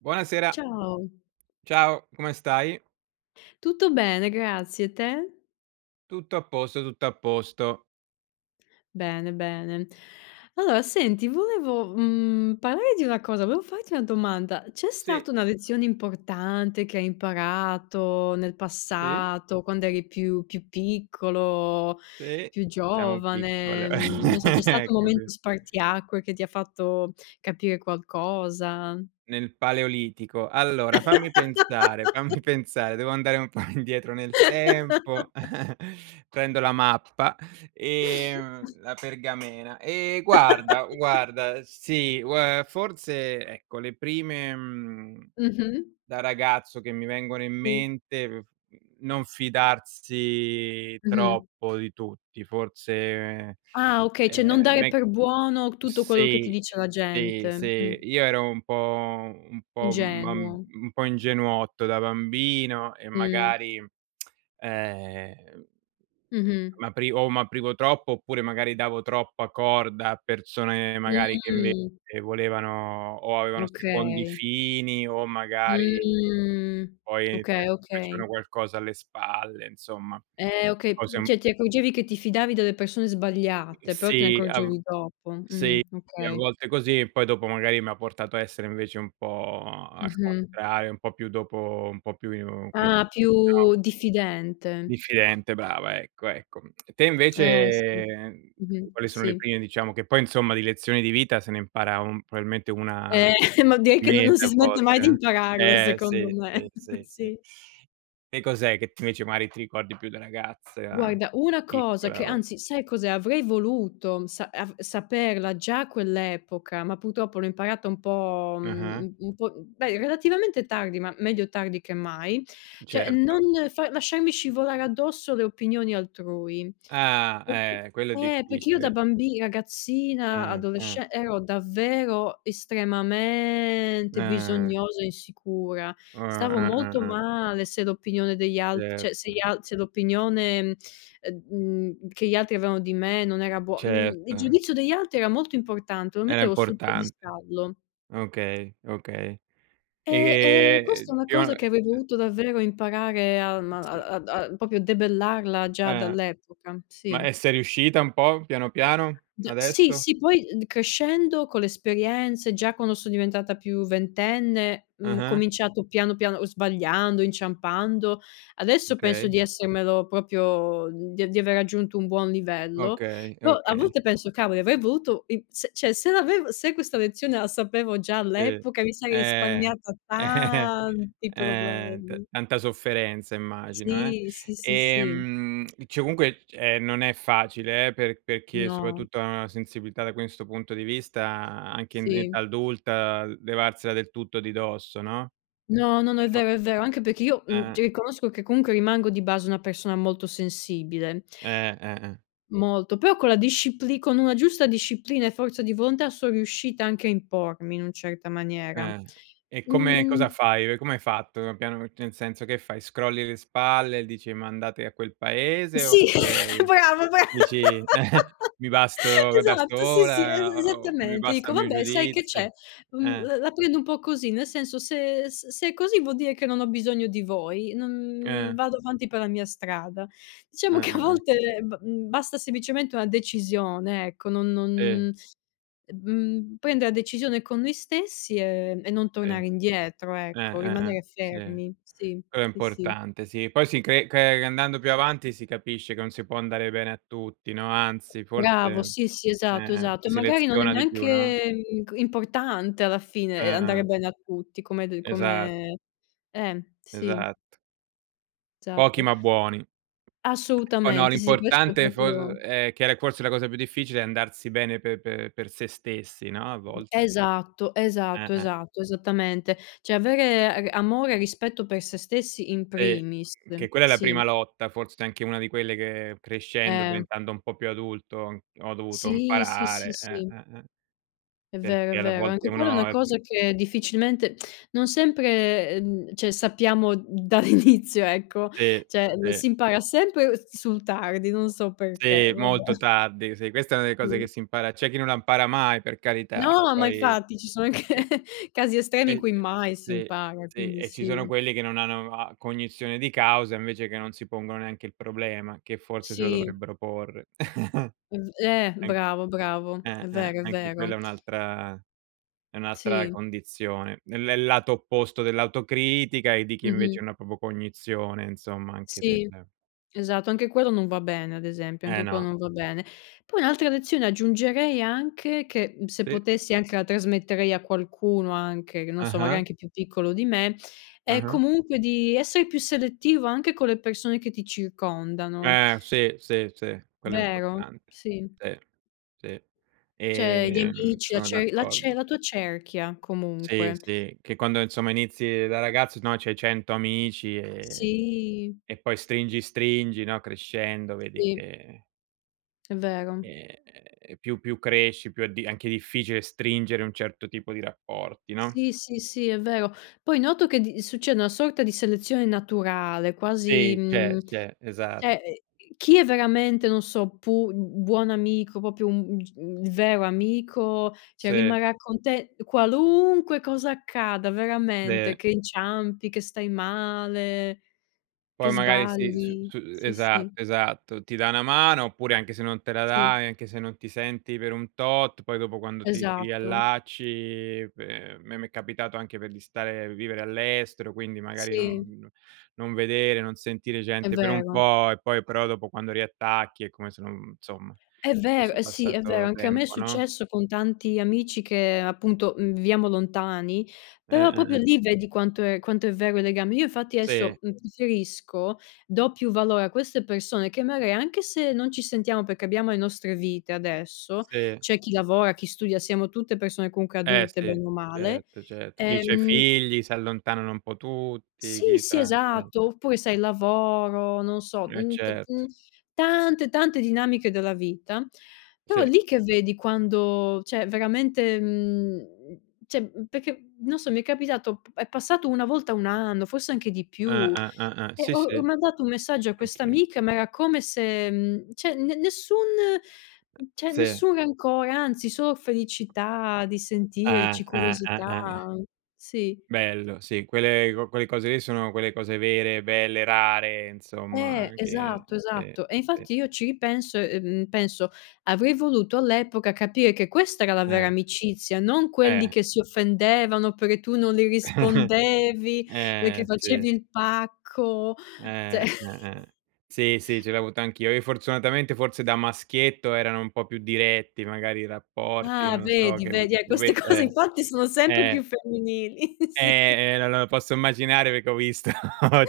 Buonasera. Ciao. Ciao, come stai? Tutto bene, grazie. E te? Tutto a posto, tutto a posto. Bene, bene. Allora, senti, volevo, mhmm, parlare di una cosa, volevo farti una domanda: c'è Sì. stata una lezione importante che hai imparato nel Sì? passato, quando eri più più piccolo, Sì, più siamo giovane, piccole n non so, c'è stato un ecco sì. momento spartiacque che ti ha fatto capire qualcosa? Nel Paleolitico. Allora, fammi pensare, fammi pensare, devo andare un po' indietro nel tempo, prendo la mappa ehm, la pergamena. Ehm, guarda, guarda: sì, ue forse, ecco, le prime, mhmm, Mh-mh. da ragazzo, che mi vengono in I. mente: mhmm, non fidarsi Mh-mh. troppo di tutti. Forse, Ah, okay. Cioè, non ehm, dare me per buono tutto quello che ti sì, dice la sì, gente, sì. mh. Io ero un po' un po' un bam Ingenuo. un po' ingenuotto da bambino e, Mh. magari, ehm Mh-mh. m'apri o m'aprivo troppo oppure magari davo troppa corda a persone, magari, che, invece, Mh. volevano o avevano secondi Okay. fini o, magari, Mh. poi, ti Okay, okay. facevano qualcosa alle spalle, insomma. Eh, okay, Cose p un cioè, ti accorgevi che ti fidavi delle persone Mhmm, sbagliate, però te ne sì, a v accorgevi dopo. Mh, sì, a okay. volte così e poi dopo, magari, mi ha portato a essere, invece, un po' al Mh-mh. contrario, un po' più dopo un po' più, come si Ah, dice, no più diffidente. diffidente. Brava, ecco, ecco. Te, Eh, invece, sì. mhmm, Mh-mh, quali sono le sì. prime, diciamo che poi, insomma, di lezioni di vita se ne impara un probabilmente una al Eh, ma direi che no non mese si a smette mai di volte, impararlo, eh! Eh, secondo sì, me, sì, sì, sì. sì. Che cos'è che, invece, magari, ti ricordi più da ragazza, da Guarda, una cosa che piccola o anzi, sai cos'è? Avrei voluto sa av saperla già a quell'epoca, ma purtroppo l'ho imparata un po', mhmm, Ah-ah. un un po' beh, relativamente tardi, ma meglio tardi che mai. Cioè non Certo. fa lasciarmi scivolare addosso le opinioni altrui. Ah, eh! Quello è Eh, perché io da difficile. bambi ragazzina Mh-mh. adolesce ero davvero estremamente Eh. bisognosa e insicura. U Stavo eh, eh, molto eh. male se l'opinione degli alt Cer cioè se gli al se l'opinione, ehm, mhmm, che gli altri avevano di me, non era buo mhmm, il Certo. giudizio degli altri era molto importante, lo Era mettevo sul importante. piedistallo. Okay, okay. Eh, ehm, Ehm, questa è uhm, una cosa pion che avrei dovuto davvero imparare alm a Sì. a da proprio a debellarla già Eh! dall'epoca, Ma sì. è sei riuscita un po' piano, piano, Da sì, adesso? sì. Poi, mhmm, crescendo, con le esperienze, già quando so diventata più ventenne, mhmm, ho Ah-ah. cominciato piano, piano, uhm, sbagliando, inciampando. Adesso penso Okay. di essermelo proprio di di aver raggiunto un buon livello. Okay, Però, a okay. volte penso: "Cavoli, avrei voluto i se, cioè, se l'avev se questa lezione la sapevo già E. all'epoca, mi sarei Eh! risparmiata Eh. tanti Eh, t problemi". tanta sofferenza, immagino, eh! Sì, sì, sì, sì. Ehm, cioè, comunque, ehm, non è facile eh, per per chi è No. soprattutto ha una sensibilità, da questo punto di vista, anche in in Sì. età adulta, l levarsela del tutto di dosso, no? No, no, no, è Ma vero, è vero. Anche perché io, mhmm, Eh. cioè, riconosco che comunque rimango di base una persona molto sensibile. Eh. Eh-eh. Molto, però con la discipli con una giusta disciplina e forza di volontà, son riuscita anche a impormi in un certa maniera. Eh. E come cosa Mhmm fai, ehm, come hai fatto? Piano nel senso che fai? Scrolli le spalle e dici: "Ma andate a quel paese!" Sì, oppure, bravo, bra dici: "Mi basto da Esatto, sì, sì, e sola" o "mi esattamente. basta Dico: il mio "Vabbè, sai che c'è? giudizio", Mhmm, eh. l la prendo un po' così. Nel senso, se s se è così, vuol dire che non ho bisogno di voi. Non Eh. vado avanti per la mia strada". Eh, Diciamo che a eh, eh. volte b basta semplicemente una decisione, ecco, non Sì. non mhmm, prendere la decisione con noi stessi, ehm, e non Sì. Eh, tornare indietro ecco, eh, eh. rimanere Sì, fermi. Sì, quello è sì, sì. importante, sì. Poi, si cre cre andando più avanti, si capisce che non si può andare bene a tutti, no, anzi, forse Bravo. eh, Sì, sì, esatto, eh, esatto. si E magari non è seleziona di più, no? neanche inc importante alla fine, Eh, ehm, andare eh. bene a tutti, come hai de Esa come eh, sì. Esatto. Pochi Esatto. ma buoni. Oh no, Assolutamente sì, questo è l'importante è fo proprio è che era forse la cosa più difficile è andarsi bene pe pe per se stessi, no, a volte. Esatto. Eh, Esatto. eh. Esatto. Esattamente. Cioè, avere a amore e rispetto per se stessi in Sì, primis, che quella è la sì. prima lotta, forse anche una di quelle che crescendo, Eh. diventando un po' più adulto, ho dovuto Sì, sì, sì, imparare, eh, sì. eh, eh. È vero, è Perché alle vero, volte anche quella è una uno è c cosa che difficilmente non sempre, uhm, cioè sappiamo dall' inizio, ecco, Sì, cioè o sì. si impara sempre s sul tardi, non so Sì, perché, vabbè. molto tardi. Sì, questa è una de cose che Sì. si impara c'è chi non la impara mai, per carità, No, ma poi infatti ci sono anche sì. casi estremi in E cui mai si sì, impara, sì, quindi e ci sono sì. quelli che non hanno a cognizione di causa invece che non si pongono neanche il problema, che forse se lo Sì. dovrebbero porre. È v eh An bravo, bravo. È eh, eh, vero, è anche quella è vero. un'altra è un'altra Sì. condizione nel nel lato opposto dell'autocritica e di chi invece Mh-mh. non ha proprio cognizione, insomma anche del Sì, esatto, anche quello non va bene, ad esempio, Eh, anche quello no. non va bene. Poi un'altra lezione aggiungerei anche che, se E potessi anche la trasmetterei a qualcuno anche che non so, magari Ah-ah. anche più piccolo di me, è Ah-ah. comunque di essere più selettivo anche con le persone che ti circondano. Eh, sì, sì, sì, quello è Vero? importante. Sì. Sì, sì, Cioè gli ehm, amici, la sono ce la cer d'accordo. la tua cerchia, Sì, comunque. sì, che quando insomma inizi da ragazzo no, c'hai 100 amici e Sì. e poi stringi stringi, no, crescendo, vedi Sì. che È vero. Ehm, più più cresci, più è di anche difficile stringere un certo tipo di rapporti, no? Sì, sì, sì, è vero. Poi noto che di succede una sorta di selezione naturale, quasi, Sì, c'è, mhmm, c'è, esatto. cioè chi è veramente, non so, pu buon amico, proprio un un g un vero amico, cioè, Sì. rimarrà con te, qualunque cosa accada, veramente, Le che inciampi, che stai male, che Poi magari si s sbagli, s sì, sì. esatto, esatto, ti dà una mano, oppure anche se non te la Sì. da e anche se non ti senti per un tot, poi dopo quando ti ti Esatto. riallacci pe a me m'è capitato anche per di stare, vivere all'estero, quindi magari Sì. non non vedere, non sentire È gente per un vero. po' e poi però dopo quando riattacchi è come se non insomma, È fosse vero, sì, è vero, passato anche a me è tempo, no? successo con tanti amici che appunto viviamo lontani, Eh, però eh, proprio eh. lì vedi quanto è quanto è vero il legame. Io infatti Sì. adesso uhm, preferisco, do più valore a queste persone che magari, anche se non ci sentiamo, perché abbiamo le nostre vite adesso, Sì. c'è chi lavora, chi studia, siamo tutte persone comunque Eh, adulte, sì, bene o male, certo, certo. Chi c'ha i ehm figli, si allontanano un po' tutti, Sì, chi sì, c'ha esatto, [unintelligible] oppure sai lavoro, non so, Eh, uhm, t certo. uhm, tante, tante dinamiche della vita. Però Sì. è lì che vedi quando cioè veramente, mhmm, cioè perché non so, mi è capitato, è passato una volta 1 anno, forse anche di Eh, più, eh, eh, eh. e Sì, ho ho sì. mandato un messaggio a questa Anch'io. amica ma era come se uhm, cioè ne nessun cioè Sì. nessun rancore, anzi solo felicità di Ah, sentirci, ah, ah, curiosità ah, ah. sì. Bello, sì, quelle co quelle cose lì sono quelle cose vere, belle, rare, insomma Eh, anche esatto, sì, esatto. E sì. infatti io ci ripenso, ehm, penso, avrei voluto all'epoca capire che questa era la vera Eh. amicizia, non quelli Eh. che si offendevano perché tu non li rispondevi, perché Eh, sì. facevi il pacco, Eh, cioè eh, eh. Sì, sì, ce l'ho avuto anch'io, io fortunatamente forse da maschietto erano un po' più diretti, magari i rapporti, Ah, non so vedi? che uhm, Vedi, eh lo queste ve cose eh, infatti sono sempre più eh. femminili, sì. Eh, eh no lo posso immaginare perché ho visto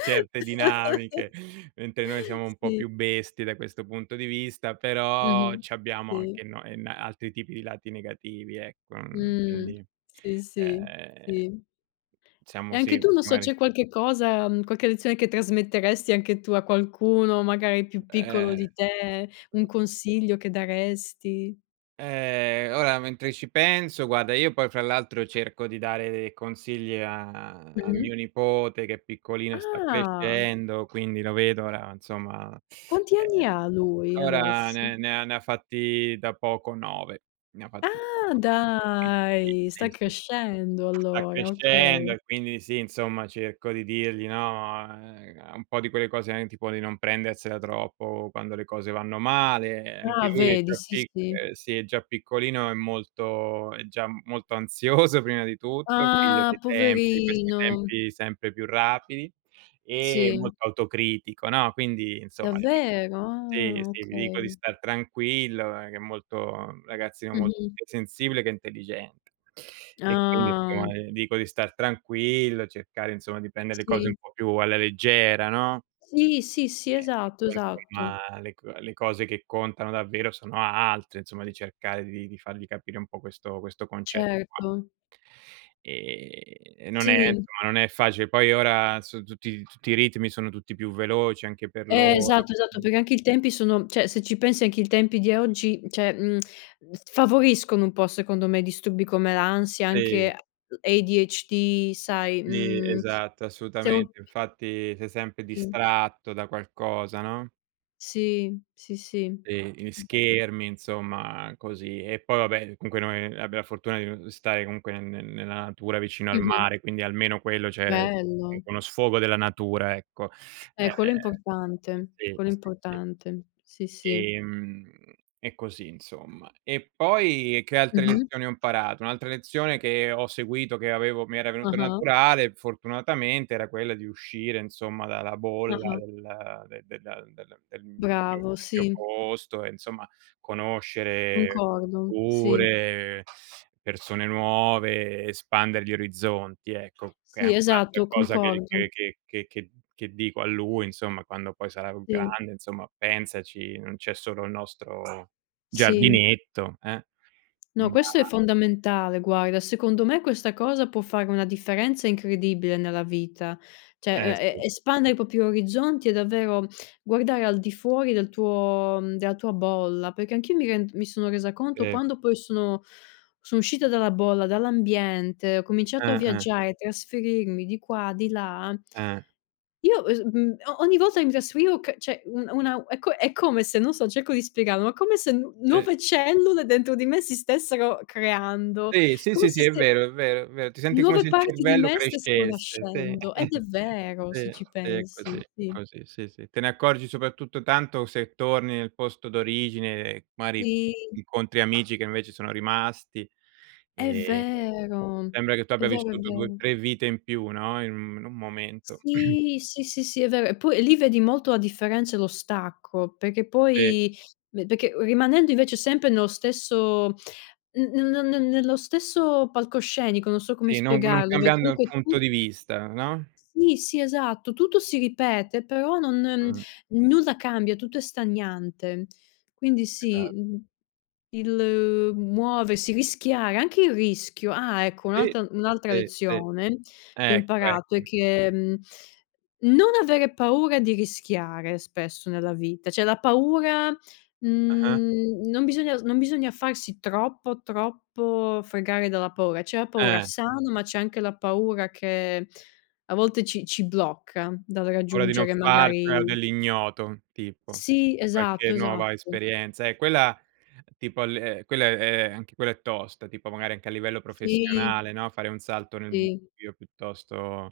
certe dinamiche, mentre noi siamo un po' Sì. più bestie da questo punto di vista, però Mh-mh, c'abbiamo sì. anche no en altri tipi di lati negativi ecco, uhm, Mh, quindi, sì, sì, ehm sì. diciamo E anche sì, tu, non so, c'è magari qualche cosa, uhm, qualche lezione che trasmetteresti anche tu a qualcuno, magari più piccolo Eh di te, un mh consiglio che daresti? Eh, ora, mentre ci penso guarda, io poi fra l'altro cerco di dare dei consigli a a Mh-mh. mio nipote che è piccolino e sta Ah. crescendo, quindi lo vedo ora, insomma, Quanti ehm, anni ha lui ora adesso? ne ne ha ne ha fatti da poco 9, ne ha fatti Ah, [unintelligible] quindi sì, dai, sì, sta sì. crescendo Sta allora, crescendo okay. e quindi sì, insomma, cerco di dirgli, no, uhm, un po' di quelle cose, anche tipo di non prendersela troppo quando le cose vanno male, anche Ah, lui è il vedi più sì, pic sì. uhm, sì è già piccolino, è molto è già molto ansioso prima di tutto, figlio Ah, dei tempi, di questi poverino. tempi sempre più rapidi, e Sì. molto autocritico, no? Quindi insomma, ti dico Davvero? sì, Ah, sì, gli dico di okay. star tranquillo, che è molto ragazzino molto Mh-mh. più sensibile che intelligente, e quindi Ah. [unintelligible] dico di star tranquillo, cercare insomma di prendere le cose un Sì. po' più alla leggera, no? Sì, sì, sì, Eh, che esatto poi esatto. insomma le co le cose che contano davvero sono altre, insomma di cercare di di fargli capire un po' questo questo concetto qua. Certo. Ehm, non è insomma Sì. non è facile, poi ora so tutti tutti i ritmi sono tutti più veloci anche per Eh loro esatto, esatto, [unintelligible] perché anche i tempi sono cioè, se ci pensi anche i tempi di oggi, cioè, uhm, mhmm, favoriscono un po', secondo me disturbi come l'ansia, Sì. anche ADHD sai, Sì, uhm, esatto. siamo [unintelligible] Assolutamente. Infatti sei sempre Sì. distratto da qualcosa, no? Sì, sì, sì. E gli [unintelligible] schermi, insomma, così. E poi, vabbè, comunque, noi abbiamo la fortuna di n stare comunque ne ne nella natura vicino al Mh-mh. mare, quindi almeno quello, cioè, è Bello. uno sfogo della natura ecco. Eh, Ehm, quello è è importante, sì, quello è sì. importante, sì, sì. Ehm, e così, insomma. E poi che altre Mh-mh. lezioni ho imparato? Un'altra lezione che ho seguito, che avevo mi era venuta Ah-ah. naturale, fortunatamente, era quella di uscire, insomma, dalla bolla, Ah-ah. del de del del del del Bravo, mio sì. posto e, insomma, conoscere Concordo, sì. pure persone nuove, espandere gli orizzonti, ecco, che è Sì, anche un'altra esatto, cosa, che concordo. che che che che che dico a lui insomma, quando poi sarà Sì. grande: "Insomma, pensaci, non c'è solo il nostro Sì. giardinetto, eh". No, Ma questo è fondamentale, guarda, secondo me, questa cosa può fare una differenza incredibile nella vita, cioè Eh, e sì. e espandere i propri orizzonti ec, davvero, guardare al di fuori del tuo della tua bolla. Perché anch'io mi rend mi sono resa conto E. quando poi sono sono uscita dalla bolla, dall'ambiente, ho cominciato a Eh, eh. viaggiare, trasferirmi di qua, di là Eh. io, uhm, s mhmm, ogni volta che mi trasferivo c cioè un una è co è come se non so, cerco di spiegarlo: ma come se n Sì. nuove cellule, dentro di me, si stessero creando, Sì, sì, come sì, se sì, è ste vero, è vero, è ve ti senti come Nuove se il parti di cervello me stessero crescesse, sì, nascendo ed è vero, se sì, ci sì, è pensi, così, sì. così, sì, sì. Te ne accorgi, soprattutto, tanto, se torni nel posto d'origine, mari, Sì. incontri amici che, invece, sono rimasti È e, ehm, vero! sembra che tu È abbia vero, è vissuto 2 o vero. 3 e vite in più, no, in un in un momento. Sì! Sì, sì, sì, è vero. Poi, lì, vedi molto la differenza e lo stacco perché E. poi perché rimanendo, invece, sempre nello stesso n n ne ne nello stesso palcoscenico, non so come Sì, non non spiegarlo, perché cambiando, il comunque punto tu di vista, no? Sì, sì, esatto, tutto si ripete, però non Mh. nulla cambia, tutto è stagnante. Quindi Esa sì, mhmm, il muoversi, rischiare anche il rischio ah, ecco, Sì, un'altra un'altra sì, sì. lezione che ho Ecco, imparato è ecco. che mhmm, non avere paura di rischiare spesso nella vita, cioè la paura, Ah-ah. mhmm, non bisogna non bisogna farsi troppo, troppo fregare dalla paura, c'è la paura Eh. sana, ma c'è anche la paura che, a volte, ci ci blocca dal Paura di non raggiungere farcela o magari dell'ignoto, tipo, Sì, qualche esatto, nuova esatto. esperienza, eh, quella, tipo l quella è è anche quella è tosta, tipo, magari anche a livello Sì. professionale, no, fare un salto nel I. buio, piuttosto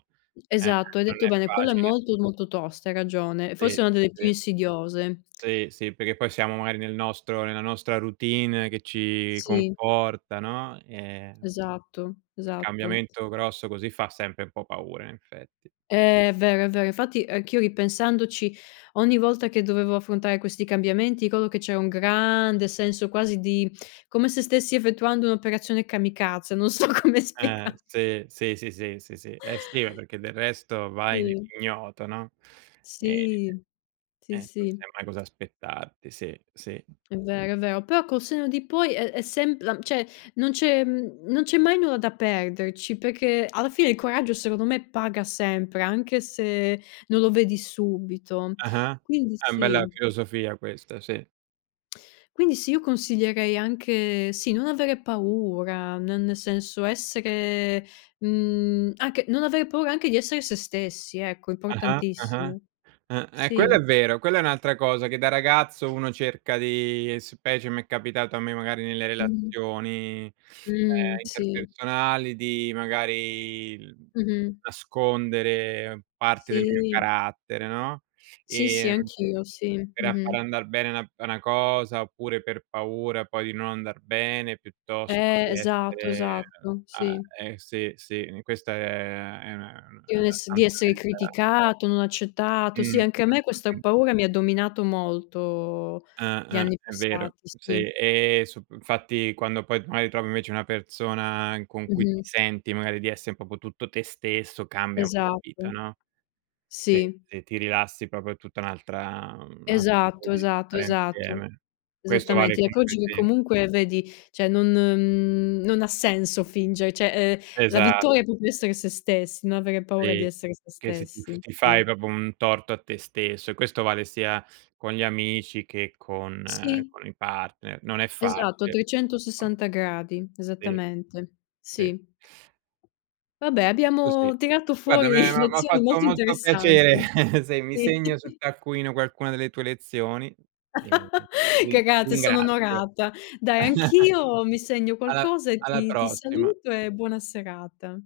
eh Esatto, hai non detto è bene, quella è facile. molto, molto tosta, hai ragione, forse Sì, è una delle più sì. insidiose. Sì, sì, perché poi siamo magari nel nostro nella nostra routine che ci Sì. conforta, no? Ehm, Esatto, Il esatto. cambiamento grosso così fa sempre un po' paura, in effetti. È vero, è vero, infatti anch'io, ripensandoci, ogni volta che dovevo affrontare questi cambiamenti, ricordo che c'era un grande senso, quasi, di come se stessi effettuando un'operazione kamikaze, non so come Eh, spiega sì, sì, sì, sì, sì, sì, eh sì, perché del resto vai Sì. nell'ignoto, no? Ehm, Sì, sì, eh, non sì. sai mai cosa aspettarti, sì, sì. È vero, è vero, però, col senno di poi, è è sem la cioè non c'è non c'è mai nulla da perderci, perchéc, alla fine, il coraggio secondo me paga sempre, anche se non lo vedi subito. Ah-ah? Quindi Eh, bella sì. filosofia questa, sì. Quindi sì, io consiglierei anche sì, non avere paura n nel senso essere, uhm, anche non avere paura anche di essere se stessi ecco, è Ah-ah. Ah-ah, importantissimo, uhm, ehm, quello sì. è vero, quella è un'altra cosa che da ragazzo uno cerca di specie m'è capitato a me, magari nelle Mh-mh. relazioni, ehm, Mh, sì. interpersonali di magari, uhm, Mh-mh. nascondere parte del mio Sì. carattere, no? Sì, sì, Ehm, anch'io. Sì. per a Mh-mh. far andar bene na una cosa oppure per paura poi di non andar bene piuttosto Eh, che esatto, essere esatto, a sì. eh, sì, sì, n questa è è una una Di è non una ess di santa essere verità. criticato, non Mh, accettato, sì mh, anche a me questa mh, mh. paura mi ha dominato molto, Ah, gli ah anni è vero. passati, sì. Sì, ehm, sup infatti quando poi magari trovi invece una persona in con cui ti Mh-mh. senti magari di essere proprio tutto te stesso, cambia un po' la Esatto. vita, no? Sì, Sì. ti ti rilassi proprio tutta è un'altra, uhm, [unintelligible] modo Esatto, di esatto, stare esatto. insieme. Questo vale, Esattamente, ecco, comunque oggi che sì comunque vedi cioè non uhm, non ha senso fingere, cioè, uhm, la Esa vittoria è proprio essere se stessi, no avere paura di Sì. essere se Che s ti f stessi, ti fai sì. proprio un torto a te stesso e questo vale sia con gli amici che con Sì. con i partner, non è Esatto a facile. [unintelligible] 360 gradi. Sì. Esattamente, Sì. sì. Vabbè, È così. abbiamo tirato Guarda, fuori me m'ha m'ha lezioni fatto molto molto piacere interessanti. se mi Sì. segno sul taccuino qualcuna delle tue lezioni e ti ti Cagate, sono ringrazio. onorata. Dai, anch'io mi segno Alla qualcosa e alla ti ti prossima. saluto e buona serata.